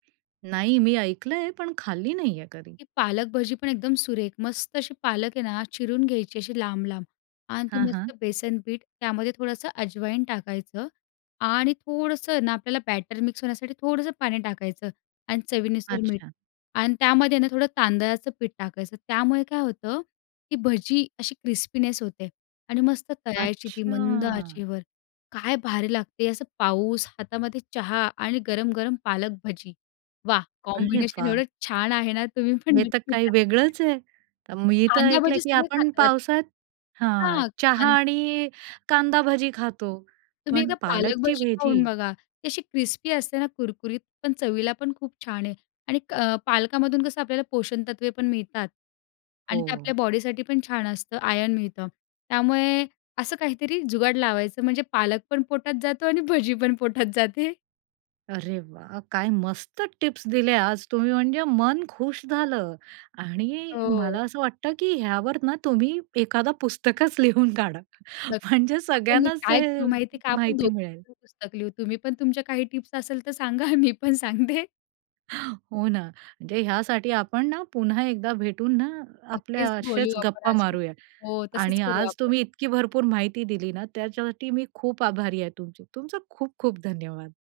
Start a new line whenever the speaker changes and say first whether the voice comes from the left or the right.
right: नाही मी ऐकलंय पण खाल्ली नाहीये कधी.
left: ती पालक भजी पण एकदम सुरेख. मस्त अशी पालक आहे ना? चिरून घ्यायची अशी लांब-लांब आणि ती
right: हां,
left: मस्त
right: हां.
left: बेसन पीठ, त्यामध्ये थोडंसं अजवाईन टाकायचं आणि थोडंसं ना आपल्याला बॅटर मिक्स होण्यासाठी थोडंसं पाणी टाकायचं आणि चवीनुसार मीठ
right: अच्छा.
left: आणि त्यामध्ये ना थोडं तांदळाचं पीठ टाकायचं. त्यामुळे काय होतं की भजी अशी क्रिस्पीनेस होते आणि मस्त तळायची ती मंद
right: अच्छा.
left: आचेवर. काय भारी लागते. असं पाऊस, हातामध्ये चहा आणि गरम-गरम पालक भजी, वाह!
right: अरे
left: कॉम्बिनेशन
right: वाह!
left: एवढं छान आहे ना. तुम्हीपण
right: हे तर
left: नक्की
right: काही
left: ट्राय करा.
right: वेगळंच आहे. अ, मी तर
left: कांदा
right: ऐकलं
left: भाजी
right: की
left: सगळे
right: आपण
left: खातात.
right: पावसात हां.
left: हां,
right: चहा
left: कांद
right: आणि कांदा भजी खातो,
left: तुम्ही
right: पण
left: एकदा पालक
right: पालकची
left: भजी खाऊन
right: भजी?
left: बघा. ती अशी क्रिस्पी असते ना कुरकुरीत. पण चवीला पण खूप छान आहे आणि क पालकामधून कसं आपल्याला पोषणतत्त्वे पण मिळतात आणि ते
right: हो.
left: आपल्या बॉडीसाठी पण छान असतं, आयर्न मिळतं. त्यामुळे असं काहीतरी जुगाड लावायचं म्हणजे पालक पण पोटात जातो आणि भजी पण पोटात जाते.
right: अरे वाह! काय मस्त टिप्स दिल्या आज तुम्ही म्हणजे मन खुश झालं आणि मला
left: हो.
right: असं वाटतं की ह्यावर ना तुम्ही एखादा पुस्तकच लिहून काढा
left: नक्क
right: म्हणजे
left: आपण मिळून
right: सगळ्यांनाच
left: काय
right: ते
left: करू माहिती आहे का? आपण
right: माहिती
left: दोघी
right: मिळेल.
left: जण पुस्तक लिहू. तुम्ही पण तुमच्या काही टिप्स असेल तर सांगा, मी पण सांगते.
right: हो ना, म्हणजे ह्यासाठी आपण ना पुन्हा एकदा भेटून ना, आपल्या
left: नक्कीच बोलू
right: असेच
left: आपण
right: गप्पा
left: अजून.
right: मारूयात
left: हो, तसंच
right: आणि
left: करू
right: आज
left: आपण.
right: तुम्ही इतकी भरपूर माहिती दिली ना, त्याच्यासाठी मी खूप आभारी आहे तुमची. तुमचे खूप खूप धन्यवाद!